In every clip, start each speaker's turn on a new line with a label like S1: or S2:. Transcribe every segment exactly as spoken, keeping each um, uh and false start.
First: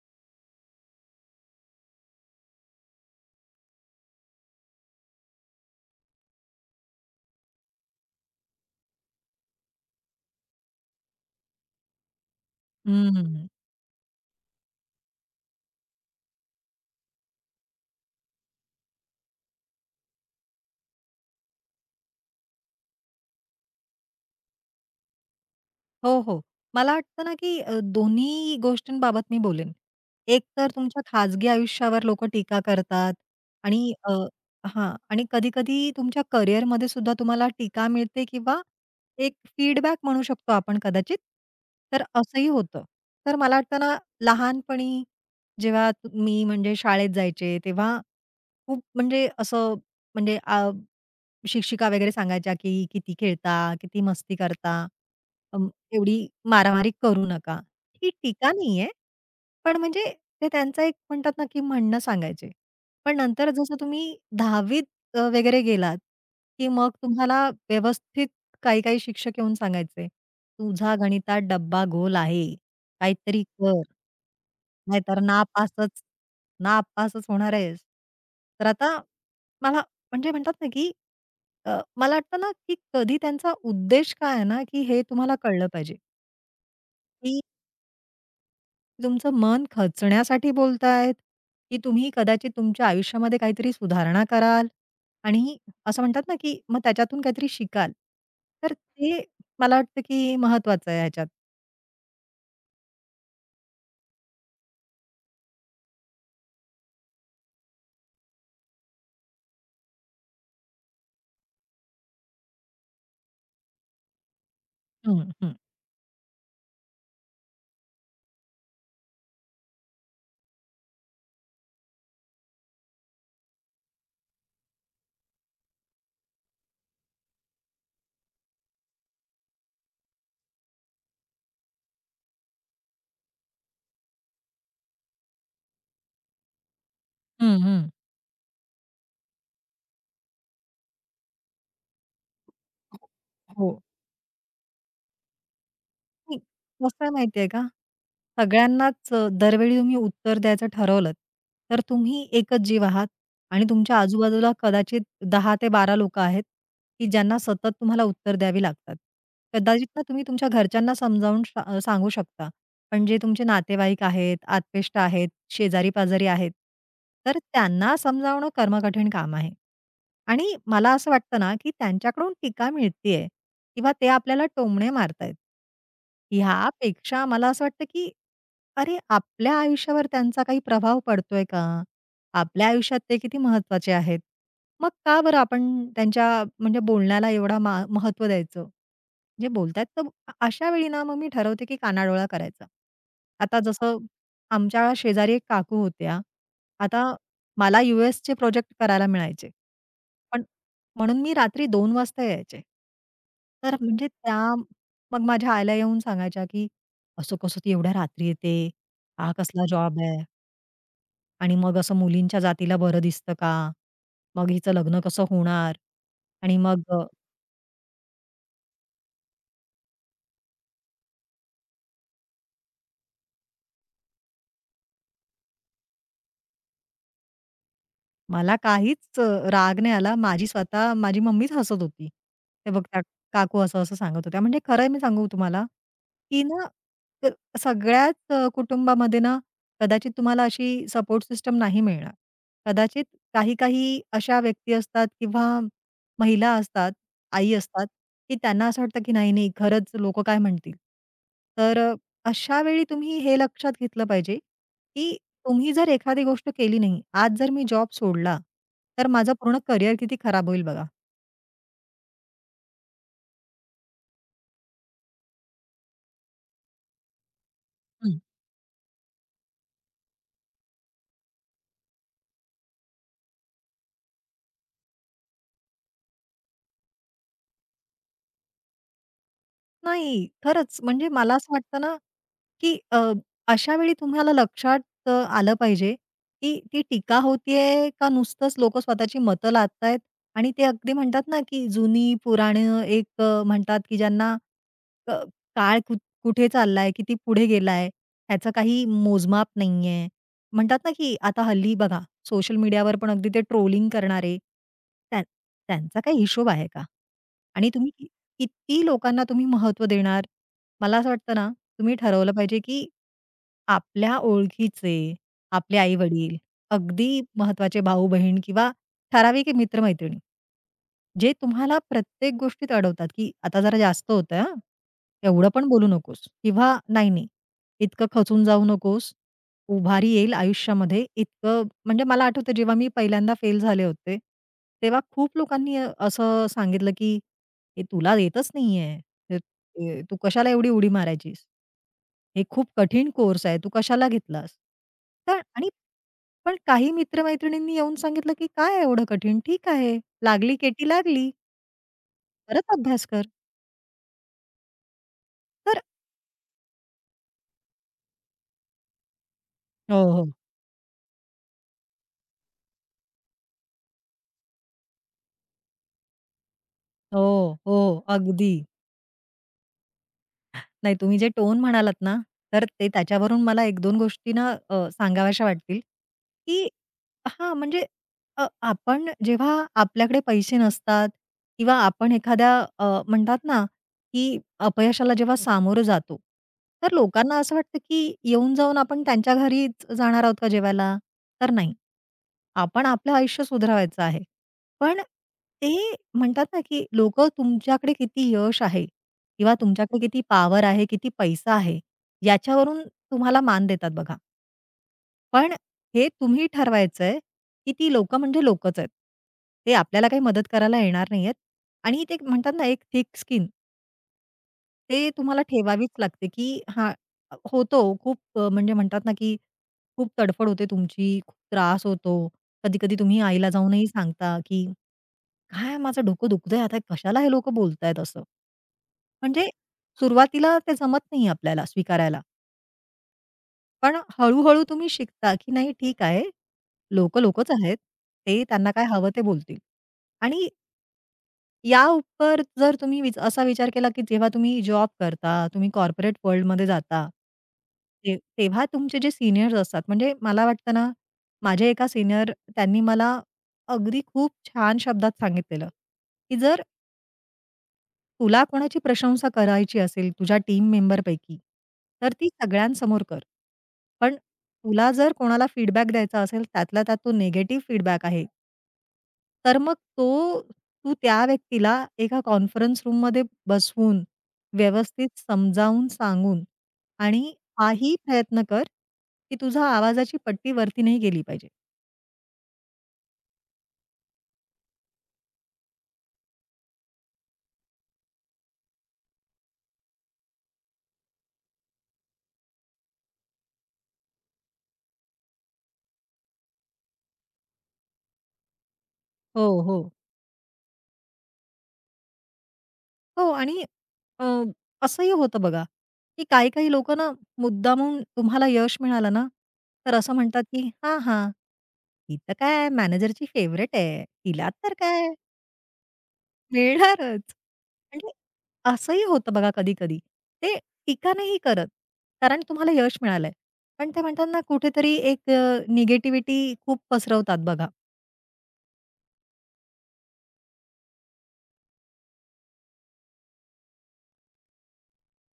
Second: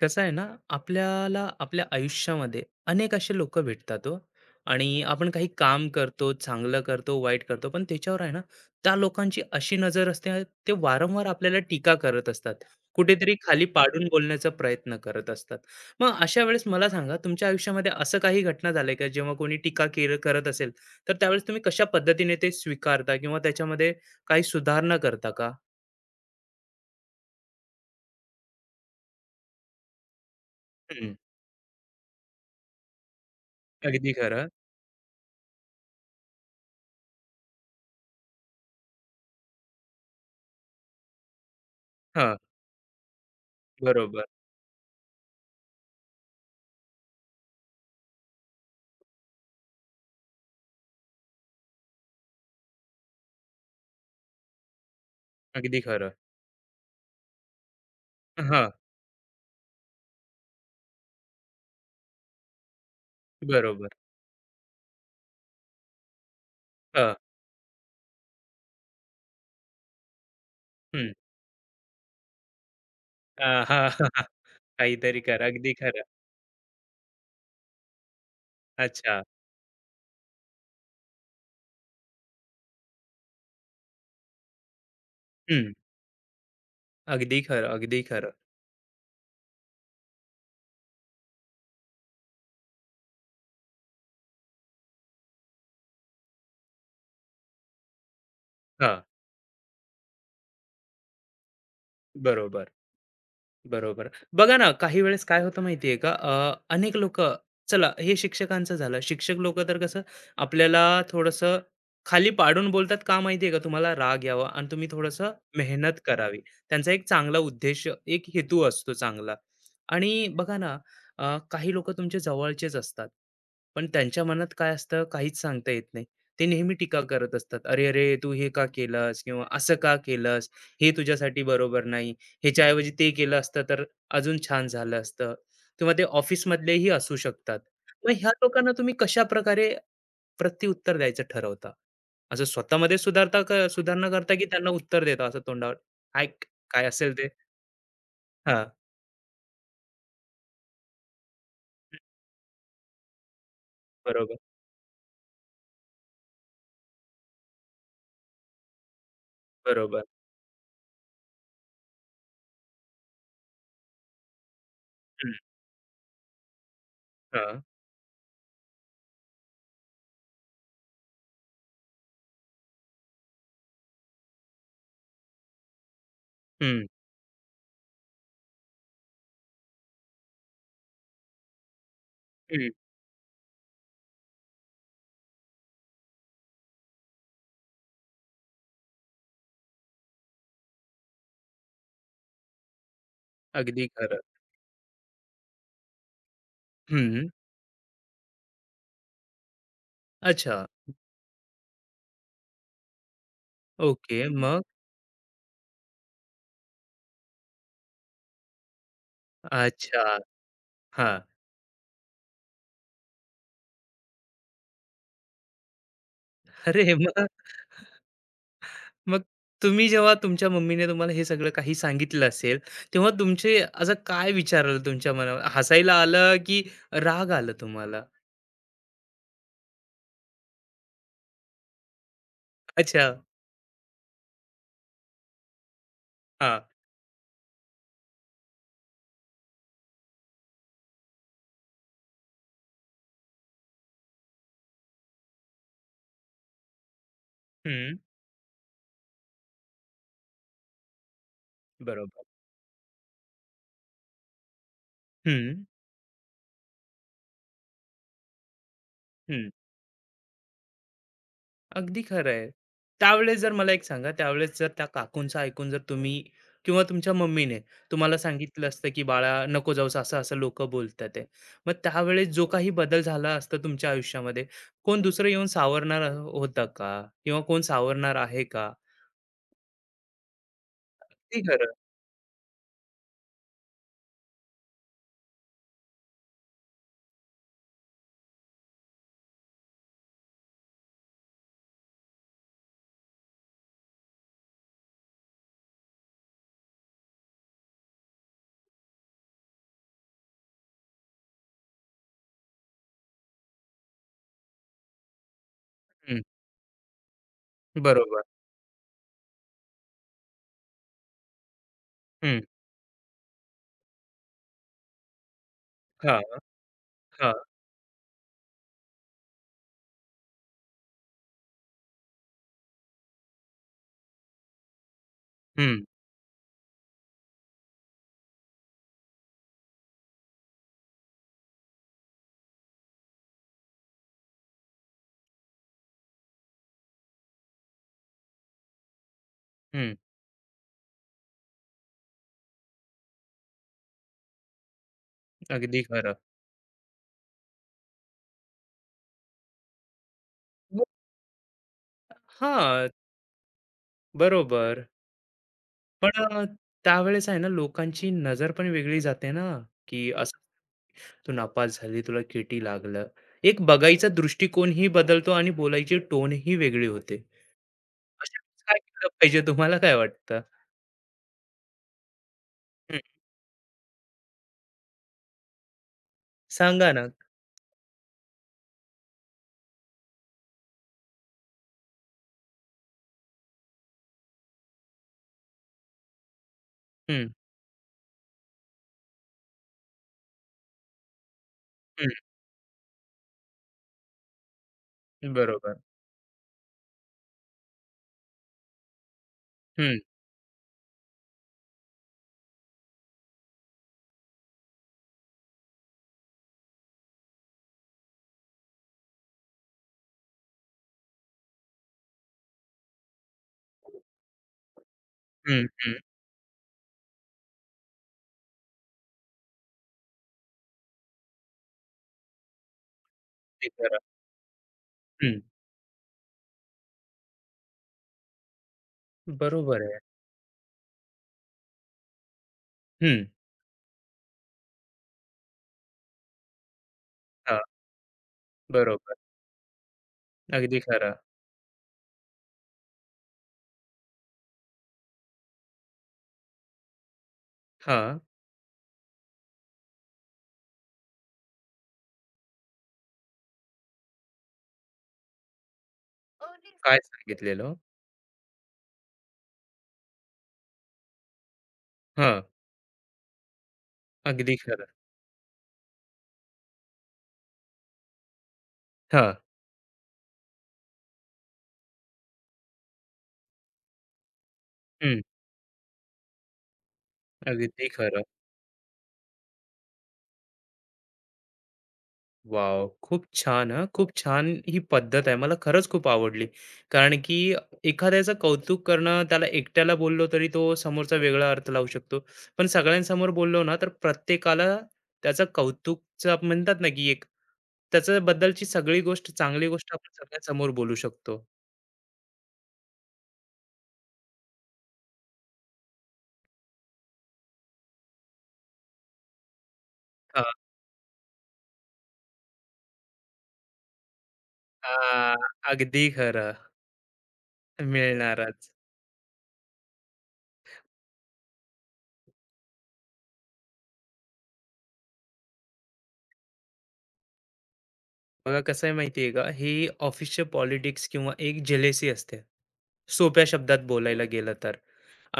S1: कसं आहे ना? आपल्याला आपल्या आयुष्यामध्ये अनेक असे लोक भेटतात हो. आणि आपण काही काम करतो, चांगलं करतो, वाईट करतो, पण त्याच्यावर आहे ना, त्या लोकांची अशी नजर असते. ते वारंवार आपल्याला टीका करत असतात, कुठेतरी
S2: हं.
S1: खाली पाडून बोलण्याचा प्रयत्न करत असतात. मग अशा वेळेस मला सांगा, तुमच्या आयुष्यामध्ये असं काही घटना झालंय का, जेव्हा कोणी टीका केर करत असेल, तर त्यावेळेस तुम्ही कशा पद्धतीने ते स्वीकारता, किंवा त्याच्यामध्ये काही सुधारणा करता का?
S2: हो, हो. मला वाटतं ना, की अ, दोन्ही गोष्टींबाबत मी बोलेन. एक तर तुमच्या
S1: हम्म,
S2: खाजगी आयुष्यावर लोकं टीका करतात आणि
S1: अगदी
S2: अ,
S1: खरं.
S2: हां. आणि कधी-कधी तुमच्या करिअरमध्ये सुद्धा तुम्हाला टीका मिळते किंवा एक फीडबॅक म्हणू शकतो आपण कदाचित. तर
S1: हा,
S2: असंही होतं. तर मला वाटतं ना,
S1: बरोबर,
S2: लहानपणी जेव्हा तु- मी म्हणजे शाळेत जायचे, तेव्हा खूप म्हणजे असं म्हणजे आ शिक्षिका वगैरे सांगायच्या, की "किती खेळता, किती मस्ती करता, अं,
S1: अगदी खरं.
S2: एवढी मारामारी करू नका." ही टीका
S1: हा,
S2: नाहीये, पण म्हणजे ते त्यांचं एक म्हणतात ना, की म्हणणं सांगायचे. पण नंतर जसं
S1: बरोबर.
S2: तुम्ही दहावी त अ, वगैरे गेलात, की मग
S1: हं,
S2: तुम्हाला व्यवस्थित काही-काही शिक्षक येऊन सांगायचे, "तुझा
S1: हं.
S2: गणितात डब्बा गोल आहे, काहीतरी
S1: अ,
S2: कर.
S1: हां,
S2: नाहीतर
S1: काहीतरी करा. अगदी
S2: नापासच
S1: खरं.
S2: नापासच होणार आहेस." तर आता
S1: अच्छा.
S2: मला म्हणजे म्हणतात ना, की अ, मला वाटतं ना, की कधी त्यांचा उद्देश काय आहे ना, की हे तुम्हाला कळलं
S1: हं.
S2: पाहिजे,
S1: अगदी
S2: की
S1: खरं, अगदी खरं.
S2: तुमचं मन खचण्यासाठी बोलतायत, की तुम्ही कदाचित तुमच्या आयुष्यामध्ये काहीतरी सुधारणा कराल आणि असं म्हणतात ना, की मग त्याच्यातून काहीतरी शिकाल. तर
S1: हां,
S2: ते मला वाटतं, की महत्वाचं आहे ह्याच्यात.
S1: बरोबर. बरोबर. बघा ना, काही वेळेस काय होतं माहिती का? अ, अनेक लोक. चला, हे शिक्षकांचं झालं. शिक्षक लोक तर कसं आपल्याला थोडंसं खाली पाडून बोलतात का माहिती का? तुम्हाला राग यावा आणि तुम्ही थोडंसं
S2: हं, हं.
S1: मेहनत करावी. त्यांचा एक चांगला उद्देश, एक हेतू असतो चांगला. आणि बघा ना, अ, काही लोकं तुमच्या जवळचेच असतात. पण त्यांच्या मनात काय असतं काहीच सांगता येत नाही. ते नेहमी टीका करत असतात. "अरे, अरे! तू हे का केलंस?" किंवा "असं का केलंस? हे तुझ्यासाठी बरोबर नाही. ह्याच्याऐवजी ते केलं असतं तर अजून छान झालं असतं." किंवा ते ऑफिसमधलेही असू शकतात.
S2: हं, हं.
S1: मग ह्या लोकांना तुम्ही कशाप्रकारे प्रत्युत्तर द्यायचं ठरवता? असं स्वतःमध्ये
S2: हो.
S1: सुधारता का,
S2: हो.
S1: सुधारणा करता, की त्यांना उत्तर देता असं तोंडावर? काय
S2: नाही,
S1: काय
S2: कसं आहे
S1: असेल ते?
S2: माहिती का?
S1: हां,
S2: सगळ्यांनाच अ, दरवेळी तुम्ही उत्तर द्यायचं ठरवलंत, तर तुम्ही एकच जीव आहात आणि तुमच्या
S1: बरोबर,
S2: आजूबाजूला कदाचित दहा ते बारा ते बारा लोकं आहेत, की ज्यांना सतत तुम्हाला उत्तर द्यावी लागतात. कदाचित ना
S1: बरोबर.
S2: तुम्ही तुमच्या घरच्यांना समजावून सा सांगू शकता, पण जे तुमचे नातेवाईक आहेत, आत्पेष्ट आहेत,
S1: हं,
S2: शेजारी-पाजारी आहेत, तर
S1: हां.
S2: त्यांना समजावणं कर्मकठीण काम आहे. आणि मला असं वाटतं ना, की त्यांच्याकडून टीका मिळतीये किंवा ते आपल्याला टोमणे मारतायत.
S1: हं,
S2: ह्यापेक्षा मला असं वाटतं, की अरे, आपल्या आयुष्यावर त्यांचा काही प्रभाव पडतोय का? आपल्या
S1: हं.
S2: आयुष्यात ते किती महत्वाचे आहेत? मग का बरं आपण त्यांच्या म्हणजे बोलण्याला एवढा मा महत्त्व द्यायचं? जे बोलतायत तर अ अशा वेळी ना मग मी ठरवते की कानाडोळा करायचा. आता
S1: अगदी
S2: जसं
S1: खरं.
S2: आमच्या शेजारी एक काकू होत्या. आता
S1: हं.
S2: मला यूएसचे प्रोजेक्ट करायला मिळायचे. पण
S1: अच्छा.
S2: म्हणून मी रात्री दोन वाजता यायचे. तर म्हणजे
S1: ओके,
S2: त्या
S1: मग?
S2: मग माझ्या आईला येऊन सांगायच्या की असं कसं ती एवढ्या रात्री येते? हा कसला जॉब
S1: अच्छा.
S2: आहे?
S1: हां.
S2: आणि मग असं मुलींच्या जातीला बरं दिसतं का? मग हिचं लग्न कसं होणार? आणि मग
S1: अरे मग? मग तुम्ही, जेव्हा तुमच्या मम्मीने तुम्हाला हे सगळं काही सांगितलं असेल, तेव्हा तुमचे असं काय विचार आलं तुमच्या मनावर? हसायला आलं, की राग आलं तुम्हाला?
S2: मला काहीच अ, राग नाही आला. माझी स्वतः माझी मम्मीच हसत होती. "हे बघ त्या
S1: अच्छा.
S2: काकू असं-असं सांगत होत्या." म्हणजे खरं मी सांगू तुम्हाला, की
S1: हां.
S2: ना अ, सगळ्याच अ, कुटुंबामध्ये ना कदाचित तुम्हाला अशी सपोर्ट सिस्टम नाही मिळणार. कदाचित काही-काही अशा व्यक्ती असतात किंवा महिला असतात, आई असतात,
S1: हं.
S2: की त्यांना असं वाटतं की नाही, नाही खरंच लोकं काय म्हणतील? तर अ,
S1: बरोबर.
S2: अशा वेळी तुम्ही हे लक्षात घेतलं पाहिजे की
S1: हं,
S2: तुम्ही जर एखादी गोष्ट केली नाही, आज जर मी जॉब सोडला, तर माझं
S1: हं.
S2: पूर्ण करिअर किती खराब होईल बघा.
S1: अगदी खरं आहे. त्यावेळेस जर मला एक सांगा, त्यावेळेस जर त्या काकूंचं ऐकून जर तुम्ही किंवा तुमच्या मम्मीने तुम्हाला
S2: हं.
S1: सांगितलं असतं, की "बाळा, नको जाऊस, असं-असं लोकं बोलतात आहे." मग त्यावेळेस जो काही बदल झाला असता तुमच्या आयुष्यामध्ये, कोण दुसरं येऊन सावरणार होतं का? किंवा कोण सावरणार आहे का?
S2: नाही, खरंच म्हणजे मला
S1: अगदी
S2: असं
S1: खरं.
S2: वाटतं ना, की अ, अशा वेळी तुम्हाला लक्षात अ, आलं पाहिजे, की ती टीका होतीये का नुसतंच लोकं स्वतःची मतं लादतायत आणि ते अगदी म्हणतात ना, की जुनी पुराणं एक अ, म्हणतात, की ज्यांना अ, काळ कु कुठे चाललाय, किती पुढे गेलाय, ह्याचं काही मोजमाप नाहीये. म्हणतात ना, की आता हल्ली बघा सोशल मीडियावर पण अगदी ते ट्रोलिंग करणारे, त्यां त्यांचा काही
S1: हं,
S2: हिशोब आहे का? आणि तुम्ही कि
S1: बरोबर.
S2: किती लोकांना तुम्ही महत्त्व देणार? मला असं वाटतं ना, तुम्ही ठरवलं
S1: हं,
S2: पाहिजे, की आपल्या ओळखीचे, आपले
S1: हां,
S2: आई-वडील, अगदी
S1: हां.
S2: महत्वाचे भाऊ-बहीण किंवा ठराविक मित्र-मैत्रिणी, जे तुम्हाला प्रत्येक गोष्टीत अडवतात, की "आता जरा जास्त होतंय हां, एवढं पण
S1: हं,
S2: बोलू नकोस" किंवा "नाही, नाही, इतकं खचून जाऊ नकोस, उभारी येईल आयुष्यामध्ये." इतकं म्हणजे मला आठवतं जेव्हा मी पहिल्यांदा फेल झाले होते, तेव्हा खूप लोकांनी अ- असं सांगितलं, की "हे तुला येतच नाहीये,
S1: हं.
S2: ए, तू कशाला एवढी उडी मारायचीस? हे खूप कठीण कोर्स आहे, तू कशाला घेतलास? तर आणि
S1: अगदी खरं.
S2: पण काही मित्र-मैत्रिणींनी येऊन सांगितलं, की "काय एवढं कठीण? ठीक आहे. लागली
S1: मग
S2: केटी लागली. परत
S1: हां,
S2: अभ्यास कर."
S1: बरोबर.
S2: तर
S1: पण अ, त्यावेळेस आहे ना, लोकांची नजर पण वेगळी जाते ना,
S2: हो,
S1: की
S2: हो.
S1: असं तू नापास झाली, तुला केटी लागलं. एक बघायचा दृष्टिकोनही बदलतो आणि बोलायची टोनही वेगळी
S2: हो,
S1: होते.
S2: हो,
S1: अशा
S2: अगदी.
S1: वेळेस काय केलं पाहिजे तुम्हाला काय वाटतं?
S2: नाही तुम्ही जे टोन म्हणालात ना, तर ते
S1: हं,
S2: त्याच्यावरून मला एक दोन गोष्टी ना अ, सांगाव्याशा वाटतील, की
S1: सांगा ना.
S2: हां, म्हणजे अ, आपण जेव्हा आपल्याकडे पैसे नसतात किंवा आपण एखाद्या अ, म्हणतात ना, की अपयशाला जेव्हा सामोरं जातो, तर
S1: हं,
S2: लोकांना असं वाटतं, की येऊन जाऊन आपण त्यांच्या घरीच जाणार आहोत का जेवायला? तर नाही.
S1: हं.
S2: आपण आपलं आयुष्य सुधारायचं आहे. पण
S1: बरोबर.
S2: ते म्हणतात ना, की लोकं तुमच्याकडे किती यश आहे किंवा
S1: हं,
S2: तुमच्याकडे किती पॉवर आहे, किती पैसा आहे, याच्यावरून तुम्हाला मान देतात बघा. पण हे तुम्ही ठरवायचंय, की ती लोकं म्हणजे लोकच आहेत. ते आपल्याला काही मदत करायला येणार नाहीयेत आणि ते एक म्हणतात ना, एक थिक स्किन ते तुम्हाला
S1: हं,
S2: ठेवावीच
S1: हं.
S2: लागते, की हां, होतो खूप अ, म्हणजे म्हणतात ना, की खूप तडफड होते तुमची, खूप त्रास होतो. कधी-कधी तुम्ही आईला
S1: ते
S2: जाऊनही
S1: खरं.
S2: सांगता, की
S1: हं,
S2: "काय माझं डोकं दुखतंय आता, कशाला हे लोकं बोलतायत असं." म्हणजे
S1: बरोबर आहे.
S2: सुरुवातीला ते जमत नाही आपल्याला स्वीकारायला,
S1: हं,
S2: पण हळू तुम्ही शिकता, की नाही ठीक आहे, लोकं लोकच
S1: हां,
S2: आहेत. ते त्यांना काय हवं
S1: बरोबर.
S2: ते बोलतील आणि
S1: अगदी खरं.
S2: या उपर जर तुम्ही विच असा विचार केला, की जेव्हा तुम्ही जॉब करता, तुम्ही कॉर्पोरेट वर्ल्डमध्ये जाता, ते
S1: हां.
S2: तेव्हा तुमचे जे सीनियर्स असतात म्हणजे मला वाटतं ना, माझे एका सीनियर त्यांनी मला अगदी खूप छान शब्दात सांगितलेलं, की जर
S1: अर्निंग काय सांगितलेलं?
S2: तुला कोणाची प्रशंसा करायची असेल तुझ्या टीम मेंबरपैकी, तर ती
S1: हां,
S2: सगळ्यांसमोर कर. पण
S1: अगदी खरं.
S2: तुला जर कोणाला फीडबॅक द्यायचा असेल, त्यातल्या त्यात तो निगेटिव्ह फीडबॅक आहे
S1: हां,
S2: तर मग तो तू त्या व्यक्तीला एका कॉन्फरन्स रूममध्ये बसवून, व्यवस्थित
S1: हं,
S2: समजावून सांगून आणि
S1: अगदी
S2: हाही
S1: खरं.
S2: प्रयत्न कर, की तुझा आवाजाची पट्टी वरती नाही गेली पाहिजे.
S1: वॉव! खूप छान हां, खूप छान ही पद्धत आहे. मला खरंच खूप आवडली. कारण की एखाद्याचं कौतुक करणं, त्याला एकट्याला बोललो तरी तो समोरचा वेगळा अर्थ लावू शकतो. पण सगळ्यांसमोर बोललो ना, तर प्रत्येकाला त्याचा कौतुकचं म्हणतात ना, की एक त्याच्याबद्दलची सगळी गोष्ट,
S2: हो,
S1: चांगली
S2: हो.
S1: गोष्ट आपण सगळ्यांसमोर बोलू शकतो.
S2: हो आणि अ, असंही होतं बघा, की काही-काही लोकं ना मुद्दामून तुम्हाला यश मिळालं ना, तर असं म्हणतात,
S1: हां,
S2: की "हां, हां, ही तर काय मॅनेजरची फेव्हरेट आहे. तिला तर काय
S1: हां, अगदी खरं.
S2: मिळणारच." म्हणजे
S1: मिळणारच.
S2: असंही होतं बघा कधी-कधी. ते टीका नाही करत, कारण तुम्हाला यश मिळालंय. पण ते म्हणतात ना कुठेतरी एक निगेटिव्हिटी खूप पसरवतात बघा.
S1: बघा कसं आहे माहिती का, हे ऑफिसचे पॉलिटिक्स किंवा एक जेलेसी असते, सोप्या शब्दात बोलायला गेलं तर.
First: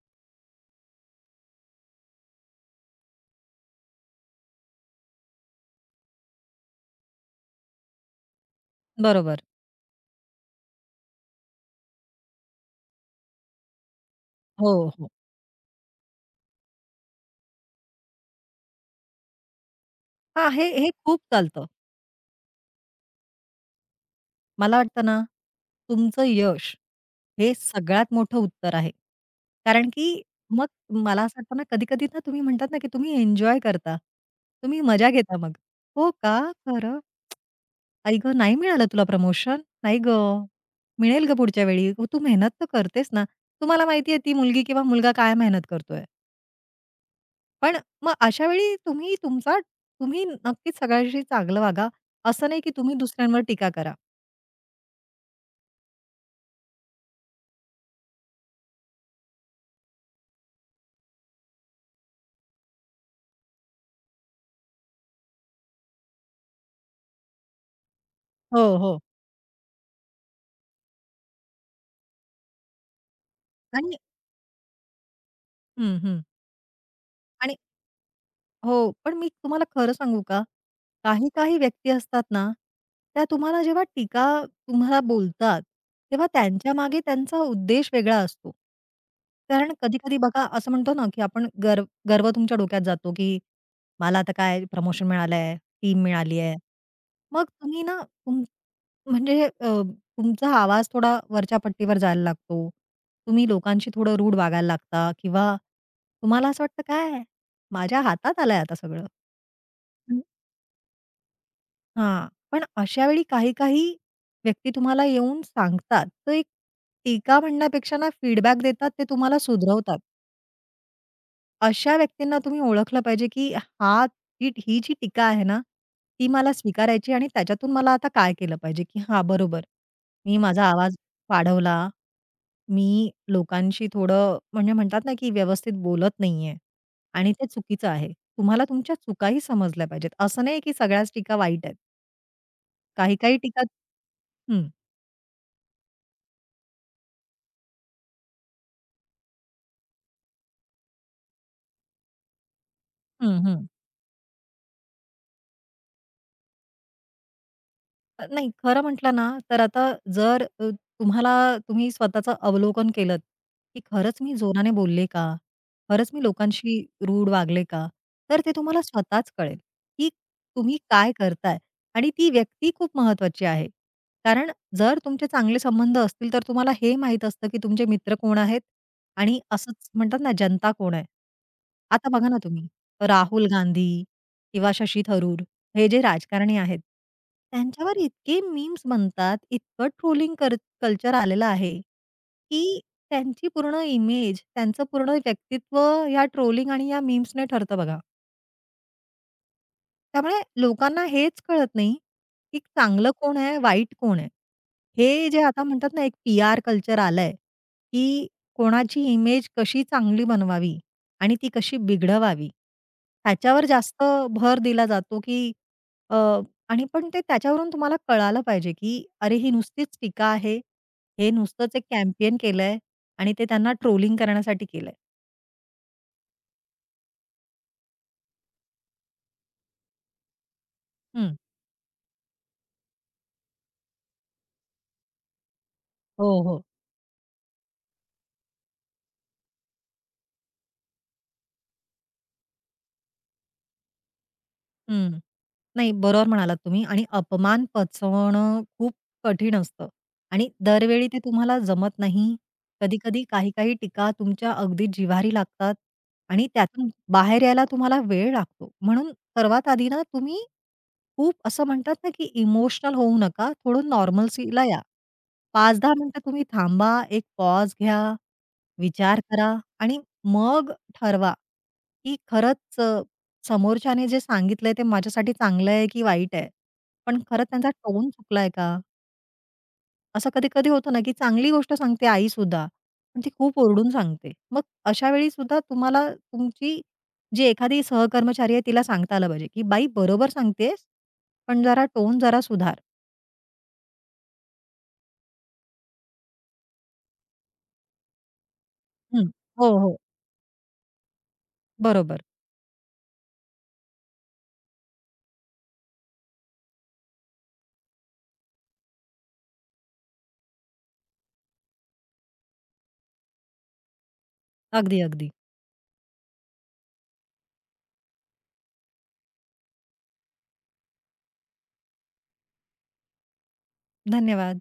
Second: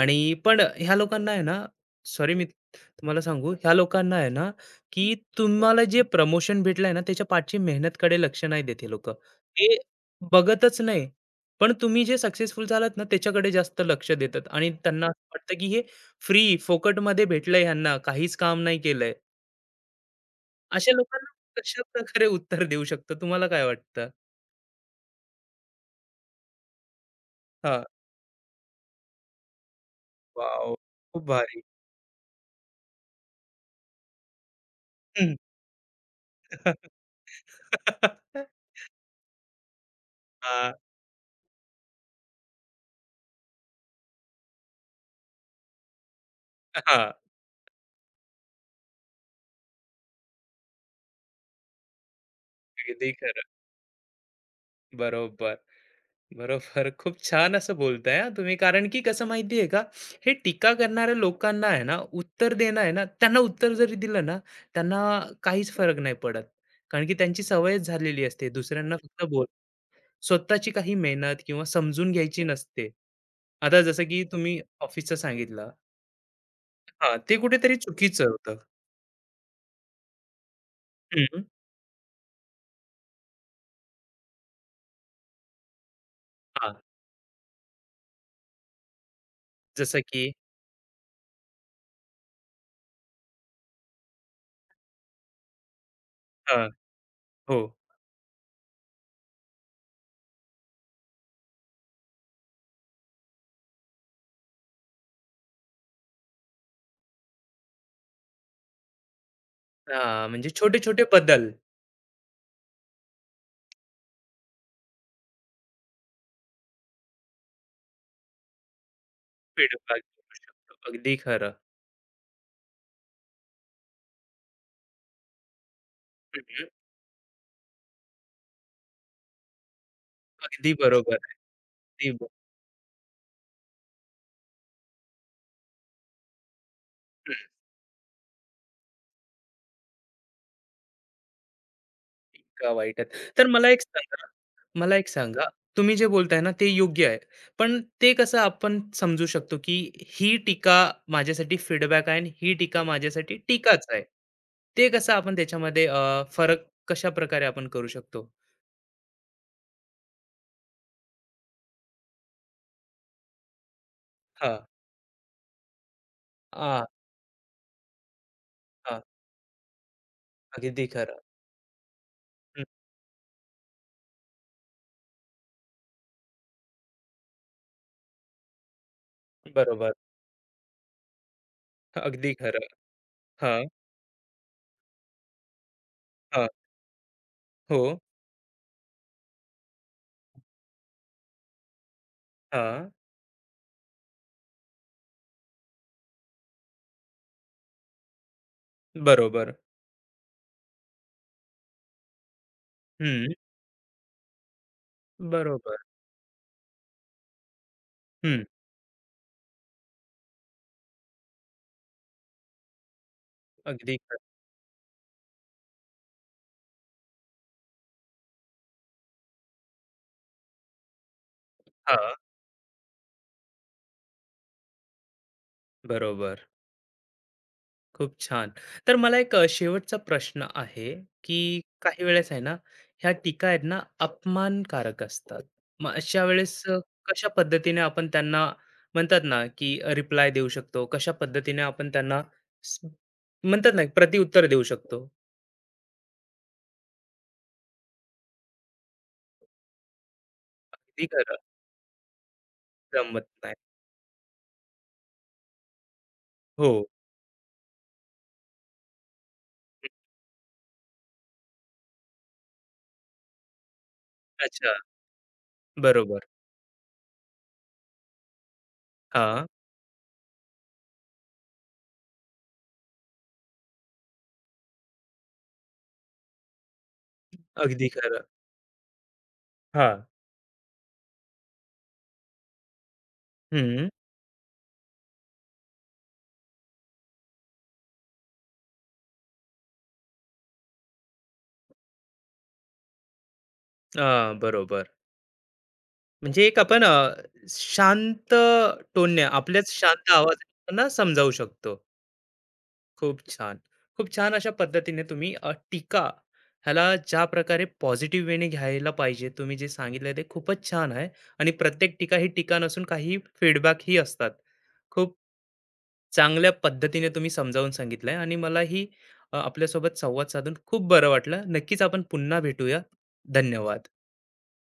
S1: आणि पण ह्या लोकांना आहे ना, सॉरी, मी तुम्हाला सांगू ह्या लोकांना आहे ना की तुम्हाला जे प्रमोशन भेटलंय ना, त्याच्या पाठची मेहनतकडे लक्ष नाही देते हे लोक,
S2: बरोबर.
S1: ते बघतच नाही. पण तुम्ही जे सक्सेसफुल झालात ना, त्याच्याकडे जास्त लक्ष देतात. आणि
S2: हो,
S1: त्यांना
S2: हो.
S1: असं वाटतं की हे फ्री फोकटमध्ये भेटलंय, ह्यांना काहीच काम नाही केलंय.
S2: हां, हे हे
S1: अशा
S2: खूप
S1: लोकांना
S2: चालतं.
S1: कशा प्रकारे उत्तर देऊ शकतो तुम्हाला काय वाटतं?
S2: मला वाटतं ना, तुमचं यश हे
S1: हां.
S2: सगळ्यात मोठं उत्तर आहे. कारण की मग
S1: वॉव! खूप
S2: मला असं वाटतं
S1: भारी.
S2: ना, कधी-कधी ना तुम्ही म्हणतात ना, की तुम्ही एन्जॉय करता. तुम्ही मजा
S1: हं.
S2: घेता मग. "हो का?
S1: हां,
S2: खरं? आई गं, नाही मिळालं तुला प्रमोशन? नाही गं,
S1: हां.
S2: मिळेल गं पुढच्या वेळी. हो, तू मेहनत तर करतेस ना." तुम्हाला माहिती ती मुलगी किंवा मुलगा काय मेहनत करतोय. पण मग अशा वेळी तुम्ही तुमचा तुम्ही नक्कीच सगळ्यांशी चांगलं वागा. असं नाही की तुम्ही
S1: अगदी
S2: दुसऱ्यांवर
S1: खरं.
S2: टीका करा.
S1: बरोबर, बरोबर. खूप छान असं बोलताय हां तुम्ही. कारण की कसं माहिती आहे का, हे टीका करणाऱ्या लोकांना आहे ना, उत्तर देणं आहे ना, त्यांना उत्तर जरी दिलं ना, त्यांना काहीच फरक नाही पडत. कारण की त्यांची सवयच झालेली असते.
S2: हो,
S1: दुसऱ्यांना
S2: हो.
S1: फक्त बोल, स्वतःची काही मेहनत किंवा समजून घ्यायची नसते. आता
S2: आणि
S1: जसं की तुम्ही ऑफिसचं सांगितलं.
S2: हं, हं.
S1: हां, ते कुठेतरी चुकीचं होतं.
S2: हो, पण मी तुम्हाला खरं सांगू का? काही
S1: हं,
S2: काही व्यक्ती असतात ना, त्या तुम्हाला जेव्हा टीका तुम्हाला बोलतात, तेव्हा त्यांच्या
S1: हां.
S2: मागे त्यांचा उद्देश वेगळा असतो. कारण
S1: जसं
S2: कधी-कधी
S1: की
S2: बघा असं म्हणतो ना, की आपण गर्व गर्व तुमच्या डोक्यात जातो, की मला आता काय प्रमोशन मिळालंय, टीम मिळाली आहे.
S1: हां,
S2: मग
S1: हो.
S2: तुम्ही ना तुम म्हणजे अ, तुमचा आवाज थोडा वरच्या पट्टीवर जायला लागतो. तुम्ही लोकांशी थोडं रूड वागायला लागता किंवा तुम्हाला असं वाटतं, "काय माझ्या हातात आलंय आता सगळं."
S1: हां, म्हणजे छोटे-छोटे बदल.
S2: हां. पण अशा वेळी काही-काही व्यक्ती तुम्हाला येऊन सांगतात. तर एक टीका म्हणण्यापेक्षा ना फीडबॅक देतात, ते तुम्हाला
S1: फीडबॅक
S2: सुधरवतात.
S1: घेऊ शकतो. अगदी खरं.
S2: अशा व्यक्तींना तुम्ही ओळखलं पाहिजे, की हा ही ही जी टीका आहे ना, ती मला
S1: हं,
S2: स्वीकारायची आणि त्याच्यातून मला आता काय केलं पाहिजे, की हां, बरोबर. मी माझा
S1: अगदी
S2: आवाज
S1: बरोबर.
S2: वाढवला.
S1: अगदी ब
S2: मी लोकांशी थोडं म्हणजे म्हणतात ना, की व्यवस्थित बोलत नाहीये आणि
S1: हं.
S2: ते चुकीचं आहे. तुम्हाला तुमच्या चुकाही समजल्या पाहिजेत. असं नाही, की सगळ्याच टीका वाईट आहेत.
S1: इतका वाईटच.
S2: काही-काही
S1: तर
S2: टीका
S1: मला एक सांगा
S2: हं,
S1: मला एक सांगा, तुम्ही जे बोलताय ना, ते योग्य आहे. पण ते कसं आपण समजू शकतो, की ही टीका माझ्यासाठी फीडबॅक आहे आणि ही टीका माझ्यासाठी
S2: हं, हं.
S1: टीकाच आहे. ते कसं आपण त्याच्यामध्ये अ, फरक कशाप्रकारे आपण करू
S2: अ,
S1: शकतो?
S2: नाही खरं म्हटलं ना, तर आता जर अ, तुम्हाला तुम्ही स्वतःचं अवलोकन केलत, की खरंच मी
S1: हां.
S2: जोराने बोलले का? खरंच मी लोकांशी
S1: आ,
S2: रूड वागले का? तर ते तुम्हाला
S1: हां.
S2: स्वतःच कळेल, की तुम्ही
S1: अगदी
S2: काय
S1: खरं.
S2: करताय आणि ती
S1: हं.
S2: व्यक्ती खूप महत्वाची आहे. कारण जर तुमचे चांगले संबंध असतील, तर तुम्हाला हे माहीत असतं, की तुमचे मित्र कोण आहेत आणि असंच
S1: बरोबर.
S2: म्हणतात ना जनता कोण आहे. आता बघा
S1: अगदी
S2: ना
S1: खरं.
S2: तुम्ही राहुल
S1: हां,
S2: गांधी किंवा शशी थरूर हे जे
S1: हां.
S2: राजकारणी आहेत,
S1: हो.
S2: त्यांच्यावर इतके मीम्स बनतात, इतकं ट्रोलिंग कर कल्चर आलेलं आहे, की
S1: हां,
S2: त्यांची पूर्ण इमेज, त्यांचं पूर्ण व्यक्तित्व या ट्रोलिंग आणि या मीम्सने ठरतं बघा.
S1: बरोबर.
S2: त्यामुळे लोकांना हेच कळत नाही, की चांगलं
S1: हं,
S2: कोण आहे, वाईट कोण आहे. हे जे आता
S1: बरोबर.
S2: म्हणतात ना, एक पी-आर कल्चर आलंय, की
S1: हं,
S2: कोणाची इमेज कशी चांगली बनवावी आणि ती कशी बिघडवावी. ह्याच्यावर
S1: अगदी
S2: जास्त
S1: खरं.
S2: भर दिला जातो, की अ, आणि पण ते त्याच्यावरून तुम्हाला कळालं पाहिजे, की अरे, ही नुसतीच टीका आहे. हे नुसतंच एक
S1: हां,
S2: कॅम्पेन केलंय आणि ते त्यांना ट्रोलिंग करण्यासाठी केलंय.
S1: बरोबर. खूप छान. तर मला एक अ, शेवटचा प्रश्न आहे,
S2: हं.
S1: की काही वेळेस आहे ना, ह्या टीका आहेत ना, अपमानकारक असतात. मग अशा
S2: हो,
S1: वेळेस
S2: हो.
S1: अ, कशा पद्धतीने आपण त्यांना म्हणतात ना, की रिप्लाय देऊ शकतो? कशा पद्धतीने आपण त्यांना स म्हणतात ना, प्रतिउत्तर देऊ शकतो?
S2: हं. नाही, बरोबर म्हणालात तुम्ही आणि अपमान पचवणं खूप कठीण असतं आणि
S1: अगदी
S2: दरवेळी ते
S1: खरं.
S2: तुम्हाला जमत नाही. कधी-कधी
S1: जमत नाही.
S2: काही-काही टीका तुमच्या अगदी जिव्हारी लागतात आणि
S1: हो.
S2: त्यातून बाहेर यायला तुम्हाला वेळ लागतो. म्हणून सर्वात आधी ना तुम्ही खूप असं म्हणतात ना, की इमोशनल होऊ नका. थोडं नॉर्मल्सीला
S1: अच्छा.
S2: या. पाच ते दहा
S1: बरोबर.
S2: मिनिटं तुम्ही थांबा, एक पॉज घ्या विचार
S1: हां,
S2: करा आणि मग ठरवा, की खरंच अ, समोरच्याने जे सांगितलंय ते माझ्यासाठी चांगलं आहे की वाईट आहे? पण खरंच त्यांचा
S1: अगदी
S2: टोन
S1: खरं.
S2: चुकलाय का?
S1: हां.
S2: असं कधी-कधी होतं ना, की चांगली गोष्ट सांगते आईसुद्धा, पण ती खूप
S1: हं.
S2: ओरडून सांगते. मग अशा वेळी सुद्धा तुम्हाला तुमची जी एखादी सहकर्मचारी आहे तिला सांगता आलं पाहिजे, की "बाई बरोबर सांगतेस, पण जरा टोन जरा सुधार."
S1: अ, बरोबर. म्हणजे एक आपण अ, शांत टोनने
S2: हं. हो,
S1: आपल्याच
S2: हो.
S1: शांत आवाजांना समजावू शकतो.
S2: बरोबर.
S1: खूप छान. खूप छान अशा पद्धतीने तुम्ही अ, टीका ह्याला ज्या प्रकारे पॉझिटिव्ह वेने घ्यायला पाहिजे, तुम्ही जे सांगितलं ते खूपच छान आहे. आणि प्रत्येक टीका ही टीका नसून काही फीडबॅक ही असतात.
S2: अगदी,
S1: खूप
S2: अगदी.
S1: चांगल्या पद्धतीने तुम्ही समजावून सांगितलं आणि मलाही अ, आपल्यासोबत संवाद साधून खूप बरं वाटलं. नक्कीच आपण पुन्हा भेटूया. धन्यवाद.
S2: धन्यवाद.